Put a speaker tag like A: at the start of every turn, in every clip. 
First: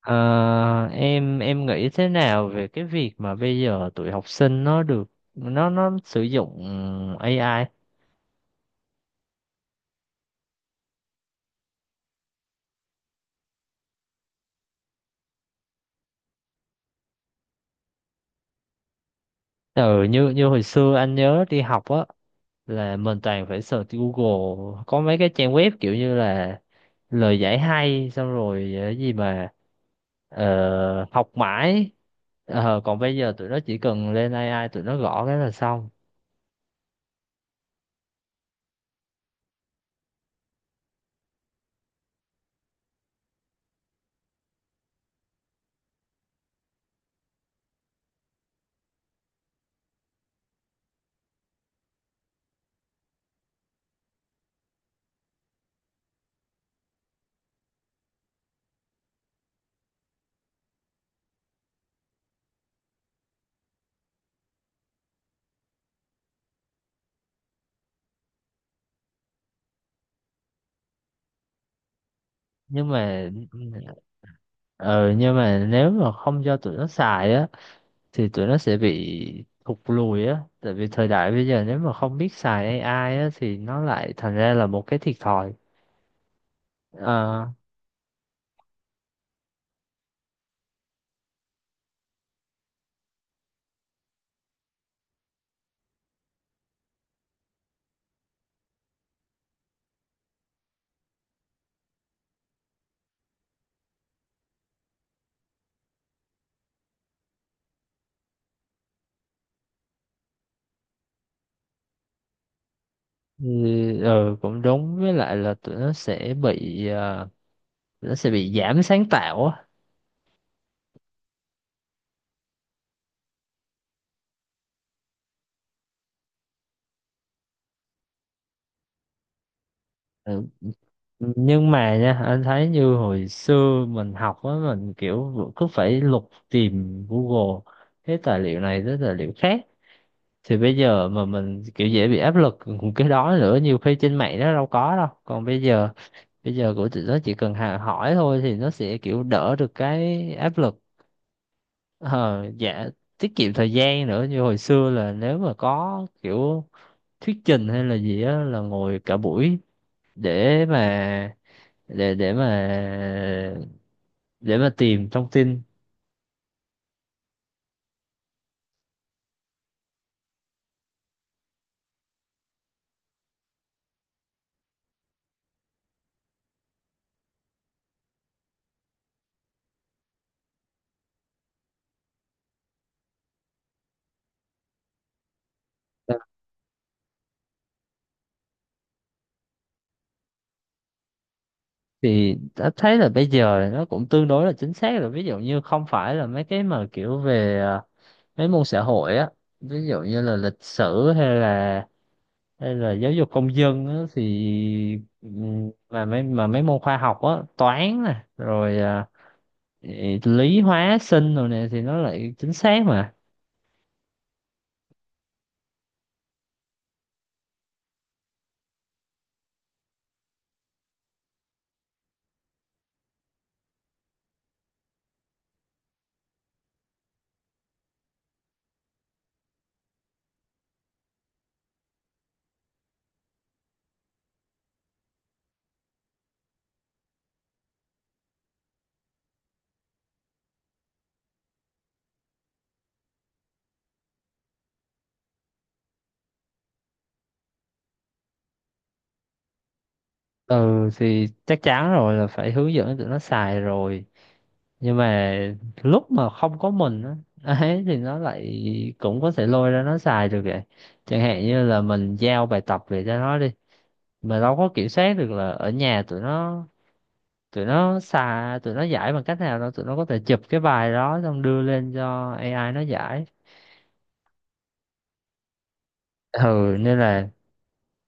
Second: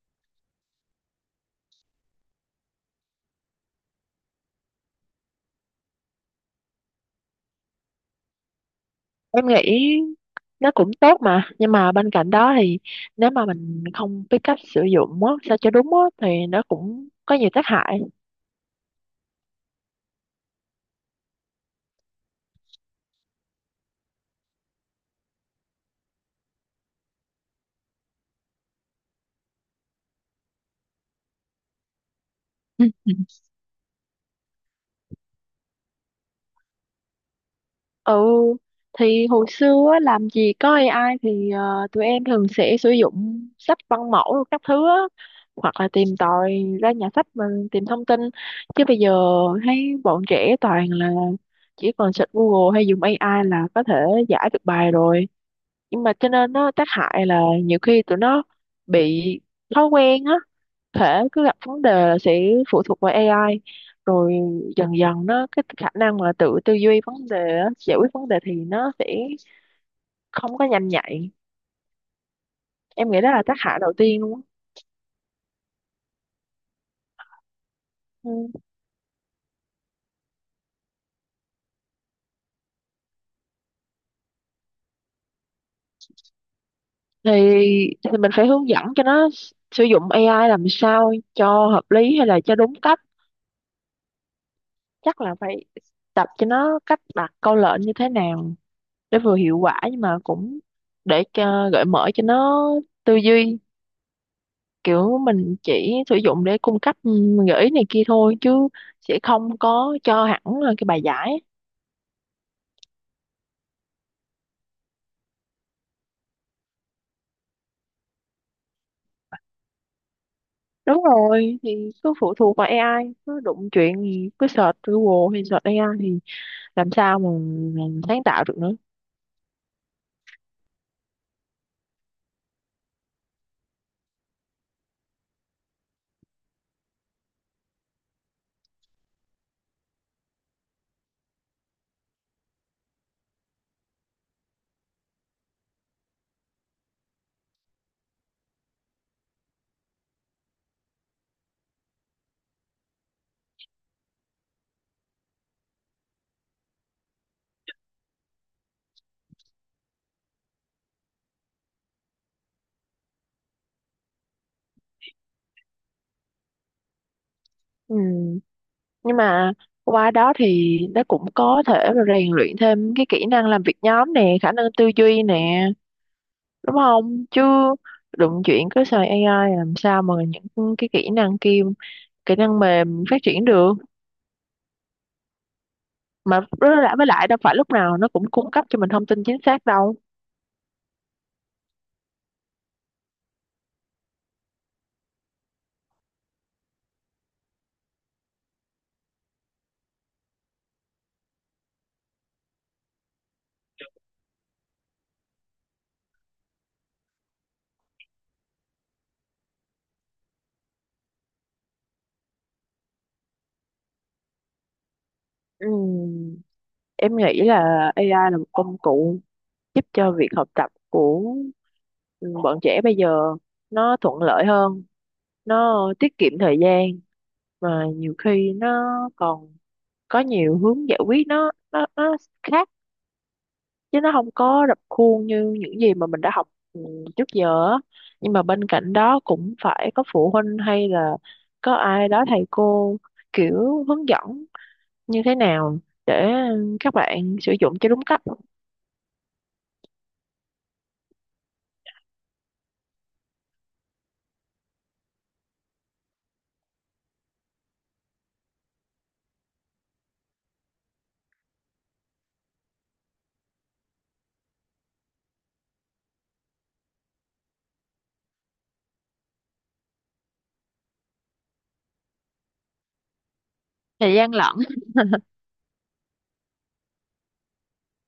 A: Ờ, em nghĩ thế nào về cái việc mà bây giờ tụi học sinh nó được nó sử dụng AI.
B: Em nghĩ nó cũng tốt mà, nhưng mà bên cạnh đó thì nếu mà mình không biết cách sử dụng á sao cho đúng á thì nó cũng có nhiều tác hại.
A: Ừ, như như hồi xưa anh nhớ đi học á, là mình toàn phải search Google, có mấy cái trang web kiểu như là lời giải hay, xong rồi gì mà học mãi.
B: Ừ.
A: Còn bây giờ tụi nó chỉ cần lên AI, tụi nó gõ cái là xong.
B: Ừ, thì hồi xưa á, làm gì có AI thì tụi em thường sẽ sử dụng sách văn mẫu rồi các thứ á, hoặc là tìm tòi ra nhà sách mình tìm thông tin. Chứ bây giờ thấy bọn trẻ toàn là chỉ còn search Google hay dùng AI là có thể giải được bài rồi. Nhưng mà cho nên nó tác hại là nhiều khi tụi nó bị thói quen á, thể cứ gặp vấn đề là sẽ phụ thuộc vào AI, rồi dần dần nó cái khả năng mà tự tư duy vấn đề á, giải quyết vấn đề thì nó sẽ không có nhanh nhạy.
A: nhưng
B: Em nghĩ
A: mà
B: đó là tác
A: ừ,
B: hại đầu tiên luôn á.
A: ờ, nhưng mà nếu mà không cho tụi nó xài á, thì tụi
B: Ừ.
A: nó sẽ bị thụt lùi á, tại vì thời đại bây giờ nếu mà không biết xài AI á, thì nó lại thành ra là một cái thiệt thòi.
B: thì
A: Ờ,
B: thì mình phải hướng dẫn cho nó sử dụng AI làm sao cho hợp lý hay là cho đúng cách. Chắc là phải tập cho nó cách đặt câu lệnh như thế nào để vừa hiệu quả, nhưng mà cũng để cho, gợi mở cho nó tư duy. Kiểu mình chỉ sử dụng để cung cấp gợi ý này kia thôi, chứ sẽ không có cho hẳn là cái bài giải.
A: ừ, ừ, cũng đúng, với lại là tụi nó sẽ bị giảm sáng tạo á.
B: Đúng rồi, thì cứ phụ thuộc vào AI, cứ đụng chuyện thì cứ search Google hay search AI thì làm sao mà mình sáng tạo được nữa.
A: Ừ, nhưng mà nha, anh thấy như hồi xưa mình học á, mình kiểu cứ phải lục tìm Google cái tài liệu này tới tài liệu khác, thì bây giờ mà mình kiểu dễ bị áp lực cái đó nữa, nhiều khi trên mạng nó đâu có đâu. Còn bây giờ của tụi nó chỉ cần hỏi thôi, thì nó sẽ kiểu đỡ được cái áp lực. Ờ, dạ, tiết kiệm thời gian nữa. Như hồi xưa là nếu mà có kiểu thuyết trình hay là gì á, là ngồi cả buổi để mà để để mà để mà tìm thông tin.
B: Ừ. Nhưng mà qua đó thì nó cũng có thể là rèn luyện thêm cái kỹ năng làm việc nhóm nè, khả năng tư duy nè, đúng không? Chứ đụng chuyện cứ xài AI làm sao mà những cái kỹ năng kia, kỹ năng mềm phát triển được. Mà với lại đâu phải lúc nào nó cũng cung cấp cho mình thông tin chính xác đâu.
A: Thì đã thấy là bây giờ nó cũng tương đối là chính xác rồi, ví dụ như không phải là mấy cái mà kiểu về mấy môn xã hội á, ví dụ như là lịch sử, hay là giáo dục công dân á, thì mà mấy môn khoa học á, toán nè, rồi lý hóa sinh rồi nè, thì nó lại chính xác mà.
B: Ừm, em nghĩ là AI là một công cụ giúp cho việc học tập của bọn trẻ bây giờ nó thuận lợi hơn, nó tiết kiệm thời gian, mà nhiều khi nó còn có nhiều hướng giải quyết, nó khác, chứ nó không có rập khuôn như những gì mà mình đã học trước giờ á. Nhưng mà bên cạnh đó cũng phải có phụ huynh hay là có ai đó, thầy cô kiểu hướng dẫn như thế nào để các bạn sử dụng cho đúng cách.
A: Ừ, thì chắc chắn rồi, là phải hướng dẫn tụi nó xài rồi. Nhưng mà lúc mà không có mình á ấy, thì nó lại cũng có thể lôi ra nó xài được vậy. Chẳng hạn như là mình giao bài tập về cho nó đi, mà đâu có kiểm soát được là ở nhà tụi nó giải bằng cách nào. Đó, tụi nó có thể chụp cái bài đó xong đưa lên cho AI nó giải.
B: Thời gian lận.
A: Ừ, nên là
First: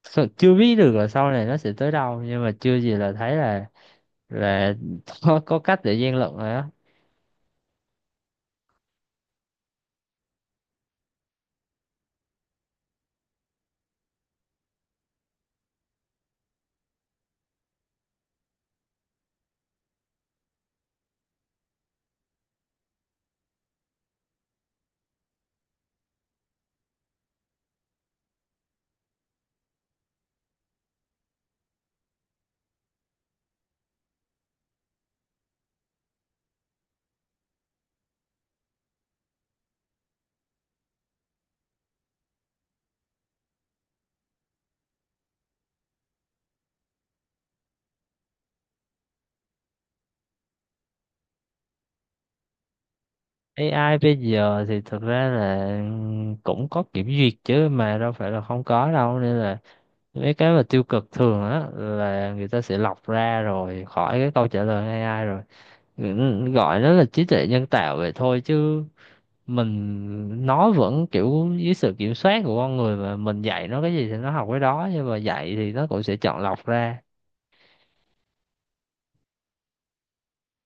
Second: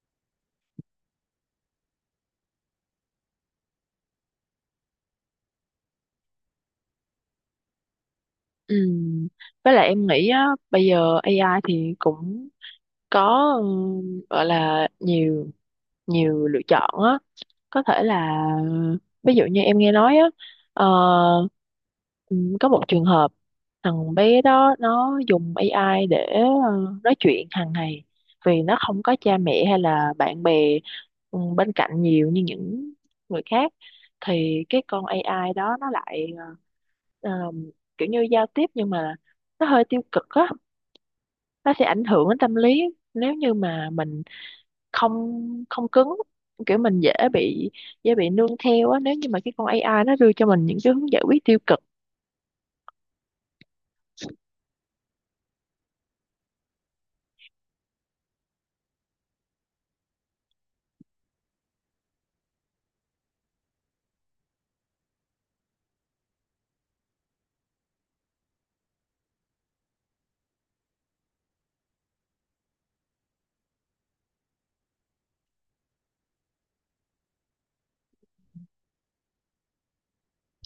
A: chưa biết được là sau này nó sẽ tới đâu, nhưng mà chưa gì là thấy là là có cách để gian lận rồi á.
B: Ừ. Với lại em nghĩ á, bây giờ AI thì cũng có, gọi là nhiều nhiều lựa chọn á. Có thể là, ví dụ như em nghe nói á, ờ, có một trường hợp thằng bé đó nó dùng AI để nói chuyện hàng ngày, vì nó không có cha mẹ hay là bạn bè bên cạnh nhiều như những người khác. Thì cái con AI đó nó lại ờ, ờm, kiểu như giao tiếp, nhưng mà nó hơi tiêu cực á, nó sẽ ảnh hưởng đến tâm lý nếu như mà mình không, không cứng, kiểu mình dễ bị, nương theo á, nếu như mà cái con AI nó đưa cho mình những cái hướng giải quyết tiêu cực.
A: AI bây giờ thì thực ra là cũng có kiểm duyệt chứ, mà đâu phải là không có đâu, nên là mấy cái mà tiêu cực thường á, là người ta sẽ lọc ra rồi khỏi cái câu trả lời AI rồi. Ừ, gọi nó là trí tuệ nhân tạo vậy thôi, chứ mình, nó vẫn kiểu dưới sự kiểm soát của con người, mà mình dạy nó cái gì thì nó học cái đó, nhưng mà dạy thì nó cũng sẽ chọn lọc ra.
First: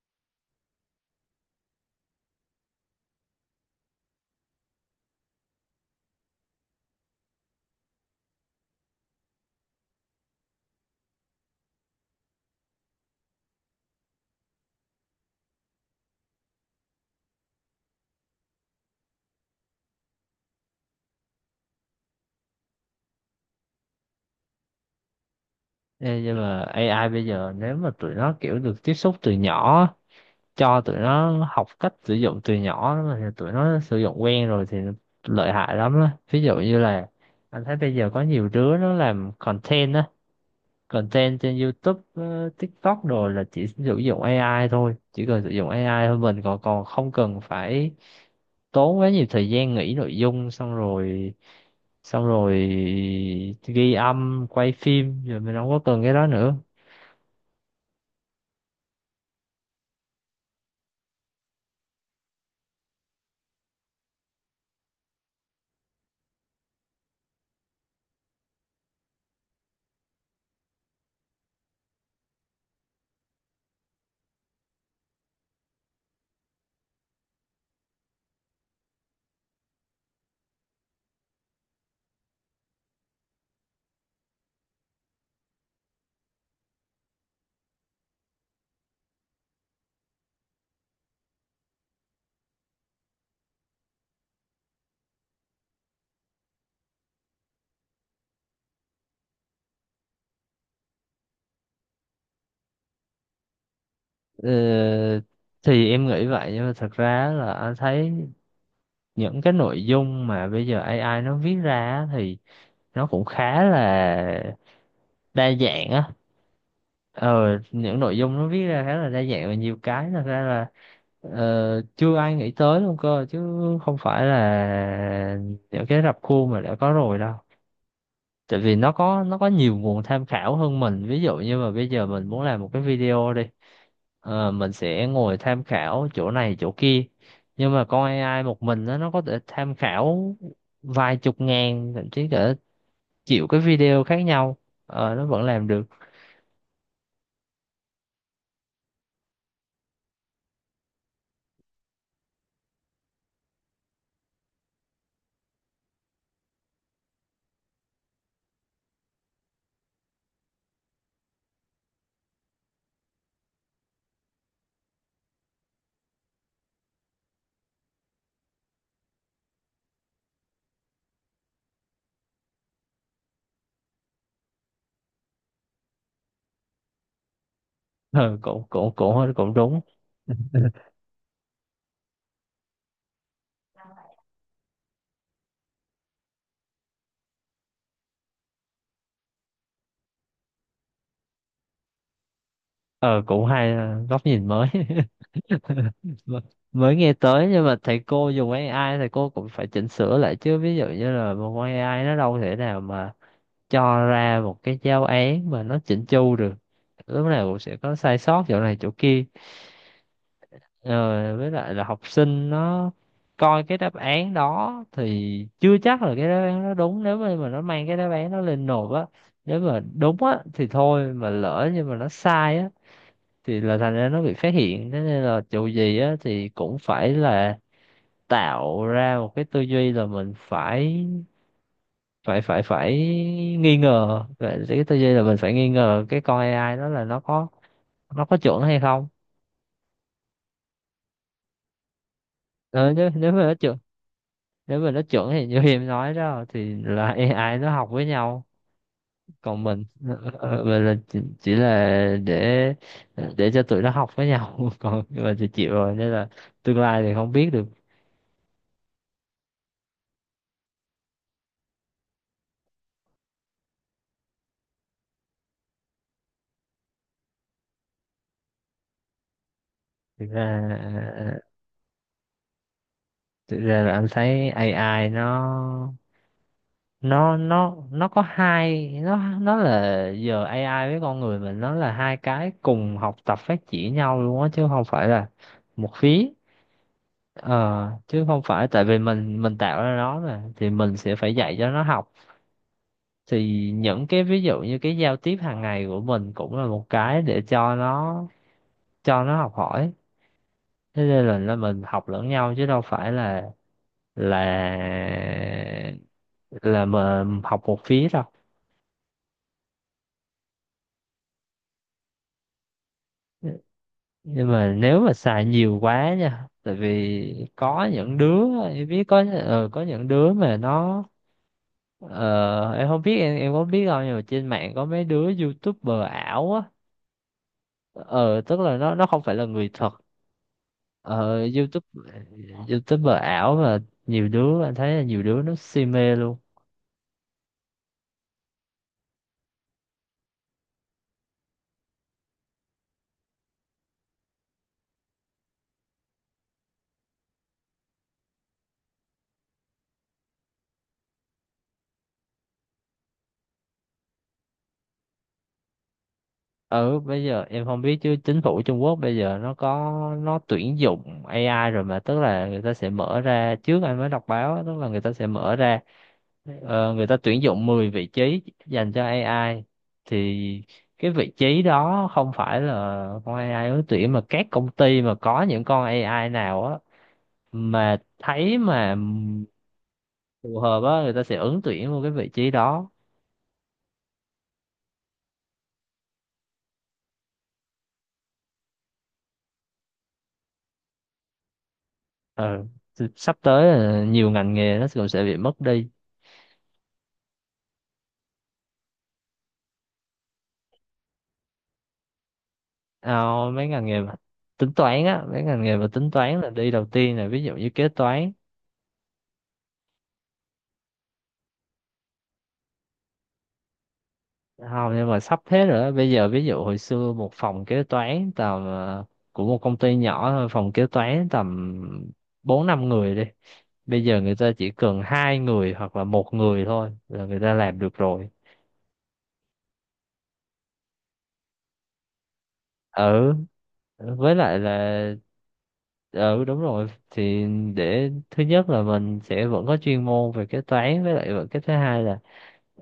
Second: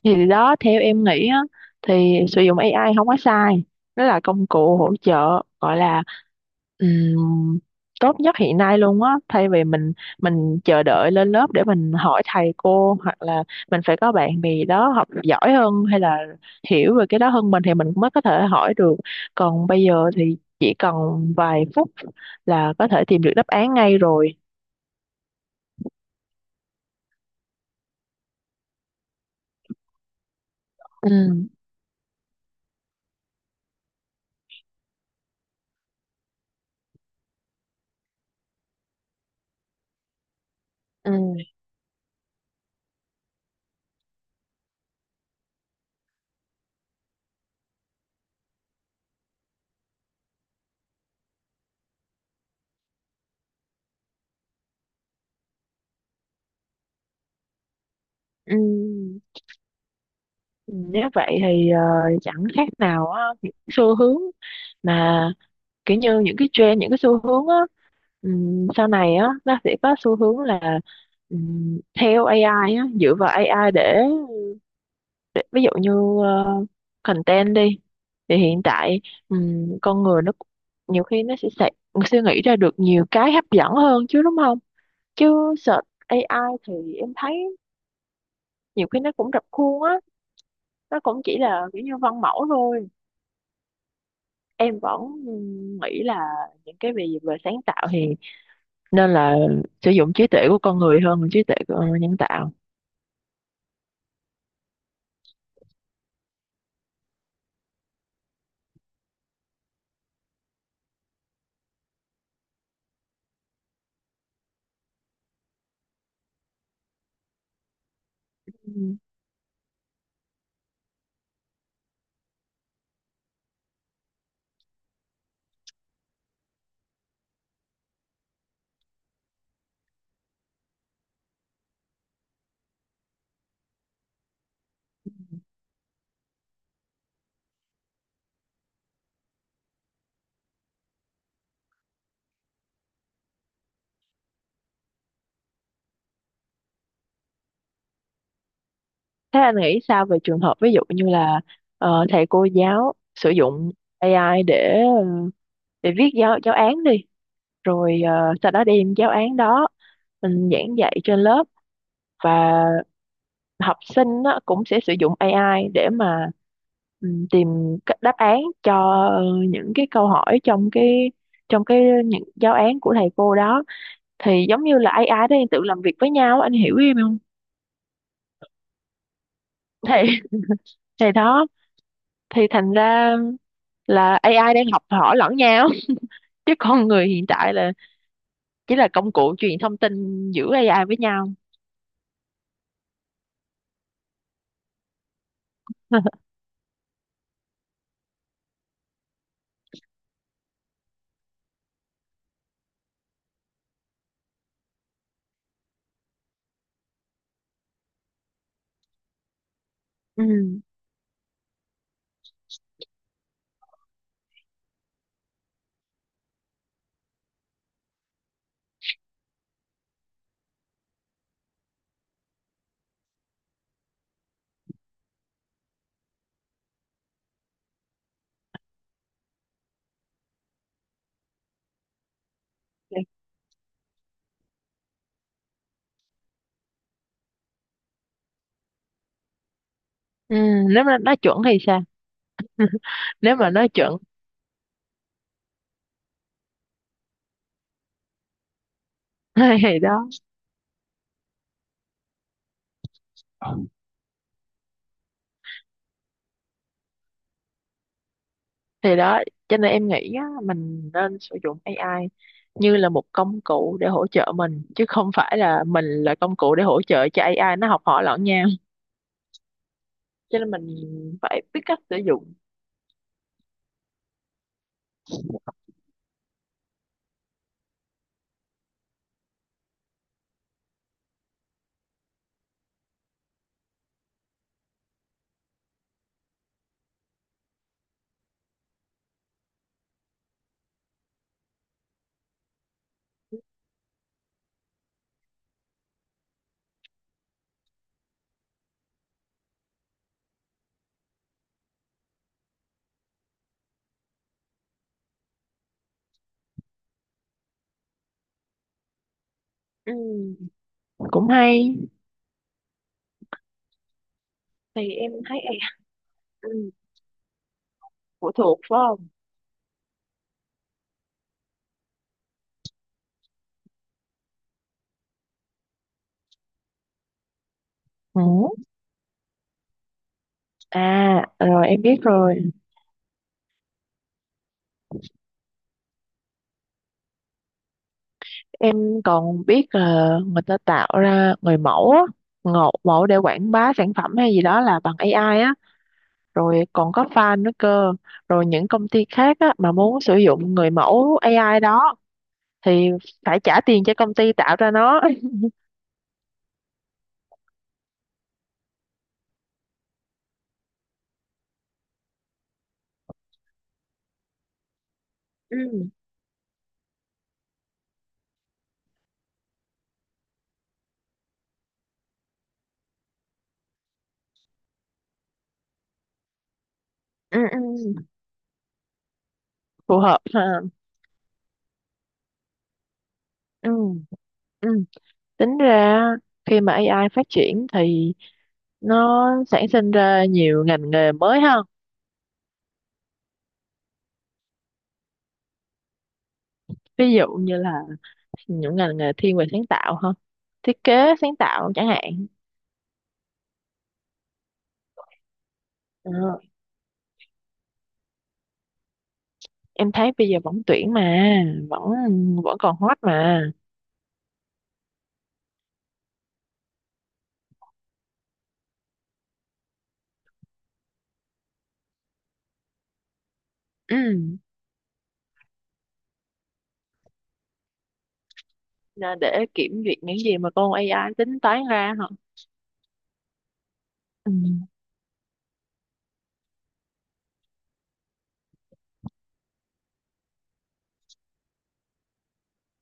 B: Thì đó, theo em nghĩ á, thì sử dụng AI không có sai, nó là công cụ hỗ trợ gọi là Ừm, tốt nhất hiện nay luôn á, thay vì mình chờ đợi lên lớp để mình hỏi thầy cô, hoặc là mình phải có bạn bè đó học giỏi hơn hay là hiểu về cái đó hơn mình thì mình mới có thể hỏi được. Còn bây giờ thì chỉ cần vài phút là có thể tìm được đáp án ngay rồi.
A: Ê, nhưng mà AI bây giờ nếu mà tụi nó kiểu được tiếp xúc từ nhỏ, cho tụi nó
B: Ừ.
A: học cách sử dụng từ nhỏ mà, thì tụi nó sử dụng quen rồi thì lợi hại lắm đó. Ví dụ như là anh thấy bây giờ có nhiều đứa nó làm content á,
B: Ừ.
A: content trên YouTube, TikTok đồ, là chỉ sử dụng AI thôi, chỉ cần sử dụng AI thôi, mình còn còn không cần phải tốn quá nhiều thời gian nghĩ nội dung. Xong rồi xong rồi ghi âm, quay phim rồi, mình không có cần cái đó nữa.
B: Ừ, nếu vậy thì chẳng khác nào á, những xu hướng mà kiểu như những cái trend, những cái xu hướng á, sau này á nó sẽ có xu hướng là, theo AI á, dựa vào AI để ví dụ như ờ, content đi, thì hiện tại con người nó nhiều khi nó sẽ suy nghĩ ra được nhiều cái hấp dẫn hơn chứ, đúng không? Chứ search AI thì em thấy nhiều khi nó cũng rập khuôn á, nó cũng chỉ là kiểu như văn mẫu thôi. Em vẫn nghĩ là những cái về về sáng tạo thì nên là sử dụng trí tuệ của con người hơn là trí tuệ của nhân tạo.
A: Ờ, thì em nghĩ vậy, nhưng mà thật ra là anh thấy những cái nội dung mà bây giờ AI nó viết ra á, thì nó cũng khá là đa dạng á. Ờ, những nội dung nó viết ra khá là đa dạng, và nhiều cái thật ra là chưa ai nghĩ tới luôn cơ, chứ không phải là những cái rập khuôn mà đã có rồi đâu. Tại vì nó có, nó có nhiều nguồn tham khảo hơn mình. Ví dụ như mà bây giờ mình muốn làm một cái video đi, mình sẽ ngồi tham khảo chỗ này chỗ kia, nhưng mà con AI một mình nó có thể tham khảo vài chục ngàn, thậm chí cả triệu cái video khác nhau, nó vẫn làm được.
B: Thế anh nghĩ sao về trường hợp ví dụ như là thầy cô giáo sử dụng AI để để viết giáo giáo án đi, rồi sau đó đem giáo án đó mình giảng dạy trên lớp, và học sinh á, cũng sẽ sử dụng AI để mà tìm các đáp án cho ờ, những cái câu hỏi trong cái, những giáo án của thầy cô đó, thì giống như là AI đó đang tự làm việc với nhau, anh hiểu em không?
A: Ờ, cũng cũng cũng cũng đúng.
B: Thì thì đó, thì thành ra là AI đang học hỏi lẫn nhau, chứ con người hiện tại là chỉ là công cụ truyền thông tin giữa AI với nhau.
A: Ờ, Cũng hay, góc nhìn mới. M- Mới nghe tới. Nhưng mà thầy cô dùng AI, thầy cô cũng phải chỉnh sửa lại chứ, ví dụ như là một con AI nó đâu thể nào mà cho ra một cái giáo án mà nó chỉnh chu được, lúc nào cũng sẽ có sai sót chỗ này chỗ kia.
B: Ừ.
A: ờ, với lại là học sinh nó coi cái đáp án đó thì chưa chắc là cái đáp án nó đúng. Nếu mà nó mang cái đáp án nó lên nộp á, nếu mà đúng á thì thôi, mà lỡ nhưng mà nó sai á, thì là thành ra nó bị phát hiện. Thế nên là dù gì á, thì cũng phải là tạo ra một cái tư duy là mình phải phải nghi ngờ. Vậy, cái tư duy là mình phải nghi ngờ cái con AI đó là nó có, nó có chuẩn hay không.
B: Ừ. Nếu mà nó chuẩn thì sao?
A: Ừ, nếu nếu
B: Nếu
A: mà
B: mà
A: nó
B: nó
A: chuẩn
B: chuẩn.
A: nếu mà nó chuẩn thì như em nói đó, thì là AI nó học với nhau, còn
B: Thì
A: mình
B: đó,
A: mình là chỉ là để cho tụi nó học với nhau. Còn mình thì chịu rồi, nên là tương lai thì không biết được.
B: thì đó cho nên em nghĩ á, mình nên sử dụng AI như là một công cụ để hỗ trợ mình, chứ không phải là mình là công cụ để hỗ trợ cho AI nó học hỏi lẫn nhau.
A: Thực
B: Cho
A: ra
B: nên mình
A: à, à, à,
B: phải biết cách sử dụng.
A: Thực ra là anh thấy AI nó, nó có hai nó là giờ AI với con người mình nó là hai cái cùng học tập phát triển nhau luôn á, chứ không phải là một phía. Ờ, Chứ không phải tại vì mình tạo ra nó mà thì mình sẽ phải dạy cho nó học. Thì những cái ví dụ như cái giao tiếp hàng ngày của mình cũng là một cái để cho nó, cho nó học hỏi. Thế nên là, mình học lẫn nhau, chứ đâu phải là là là mà học một phía đâu.
B: Ừ. Cũng hay.
A: Nhưng mà
B: Thì
A: nếu
B: em
A: mà
B: thấy
A: xài
B: AI,
A: nhiều quá nha,
B: ừ,
A: tại vì có những
B: phụ
A: đứa,
B: thuộc phải
A: em biết
B: không?
A: có những đứa mà nó, em không biết em có biết không, nhưng mà trên mạng có mấy đứa YouTuber ảo á,
B: Ừ.
A: ờ tức là nó không phải là người thật.
B: À,
A: ờ
B: rồi em
A: YouTube
B: biết rồi.
A: YouTuber ảo mà, nhiều đứa anh thấy là nhiều đứa nó si mê luôn.
B: Em còn biết là người ta tạo ra người mẫu á, ngộ mẫu để quảng bá sản phẩm hay gì đó là bằng AI á, rồi còn có fan nữa cơ. Rồi những công ty khác á mà muốn sử dụng người mẫu AI đó thì phải trả tiền cho công ty tạo ra nó.
A: Ừ, bây giờ em không biết chứ chính phủ Trung Quốc bây giờ nó, nó tuyển dụng AI rồi mà. Tức là người ta sẽ mở ra, trước anh mới đọc báo á, tức là người ta sẽ mở
B: Ừ,
A: ra, người ta tuyển dụng 10 vị trí dành cho AI, thì cái vị trí đó không phải là con AI ứng tuyển, mà các công ty mà có những con AI nào á,
B: ừ, ừ.
A: mà thấy mà
B: Phù hợp
A: phù
B: ha.
A: hợp á, người ta sẽ ứng tuyển vô cái vị trí đó.
B: Ừ, ừ. Tính ra khi mà AI phát triển thì nó sản sinh ra nhiều ngành nghề mới ha.
A: Ừ. Thì sắp tới là nhiều ngành nghề nó cũng sẽ bị mất đi.
B: Ví dụ như là những ngành nghề thiên về sáng tạo hơn, thiết kế sáng tạo chẳng hạn.
A: Ờ, Mấy ngành nghề mà tính toán á, mấy ngành nghề mà tính
B: Ờ,
A: toán là đi đầu tiên, là ví dụ như kế toán.
B: em thấy bây giờ vẫn tuyển mà, vẫn vẫn còn hot mà.
A: Không, nhưng mà sắp thế rồi đó. Bây giờ ví dụ hồi xưa, một phòng kế toán tầm của một công ty nhỏ thôi, phòng kế toán tầm bốn năm người đi, bây giờ người
B: Ừ.
A: ta chỉ cần hai người hoặc là một người thôi là người ta làm được rồi.
B: Nên để kiểm duyệt những gì mà con AI tính toán ra hả?
A: Ừ, với lại
B: Ừ.
A: là ừ đúng rồi, thì để thứ nhất là mình sẽ vẫn có chuyên môn về kế toán, với lại vẫn, cái thứ hai là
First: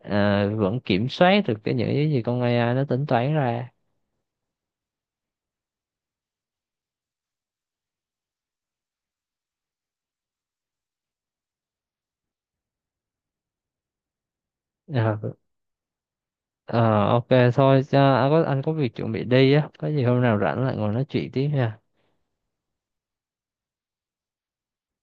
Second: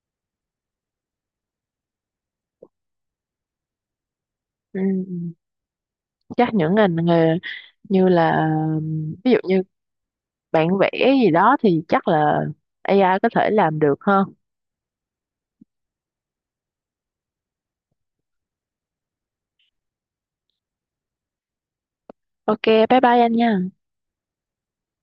A: vẫn kiểm soát được cái những cái gì con AI nó tính toán ra.
B: Ừ. Ừ, chắc những ngành nghề như là ví dụ như bạn vẽ gì đó thì chắc là AI có thể làm được hơn.
A: Ờ, Ờ ok, thôi cho anh có việc chuẩn bị đi á, có gì hôm nào rảnh lại ngồi nói chuyện tiếp nha.
B: OK, bye bye anh nha.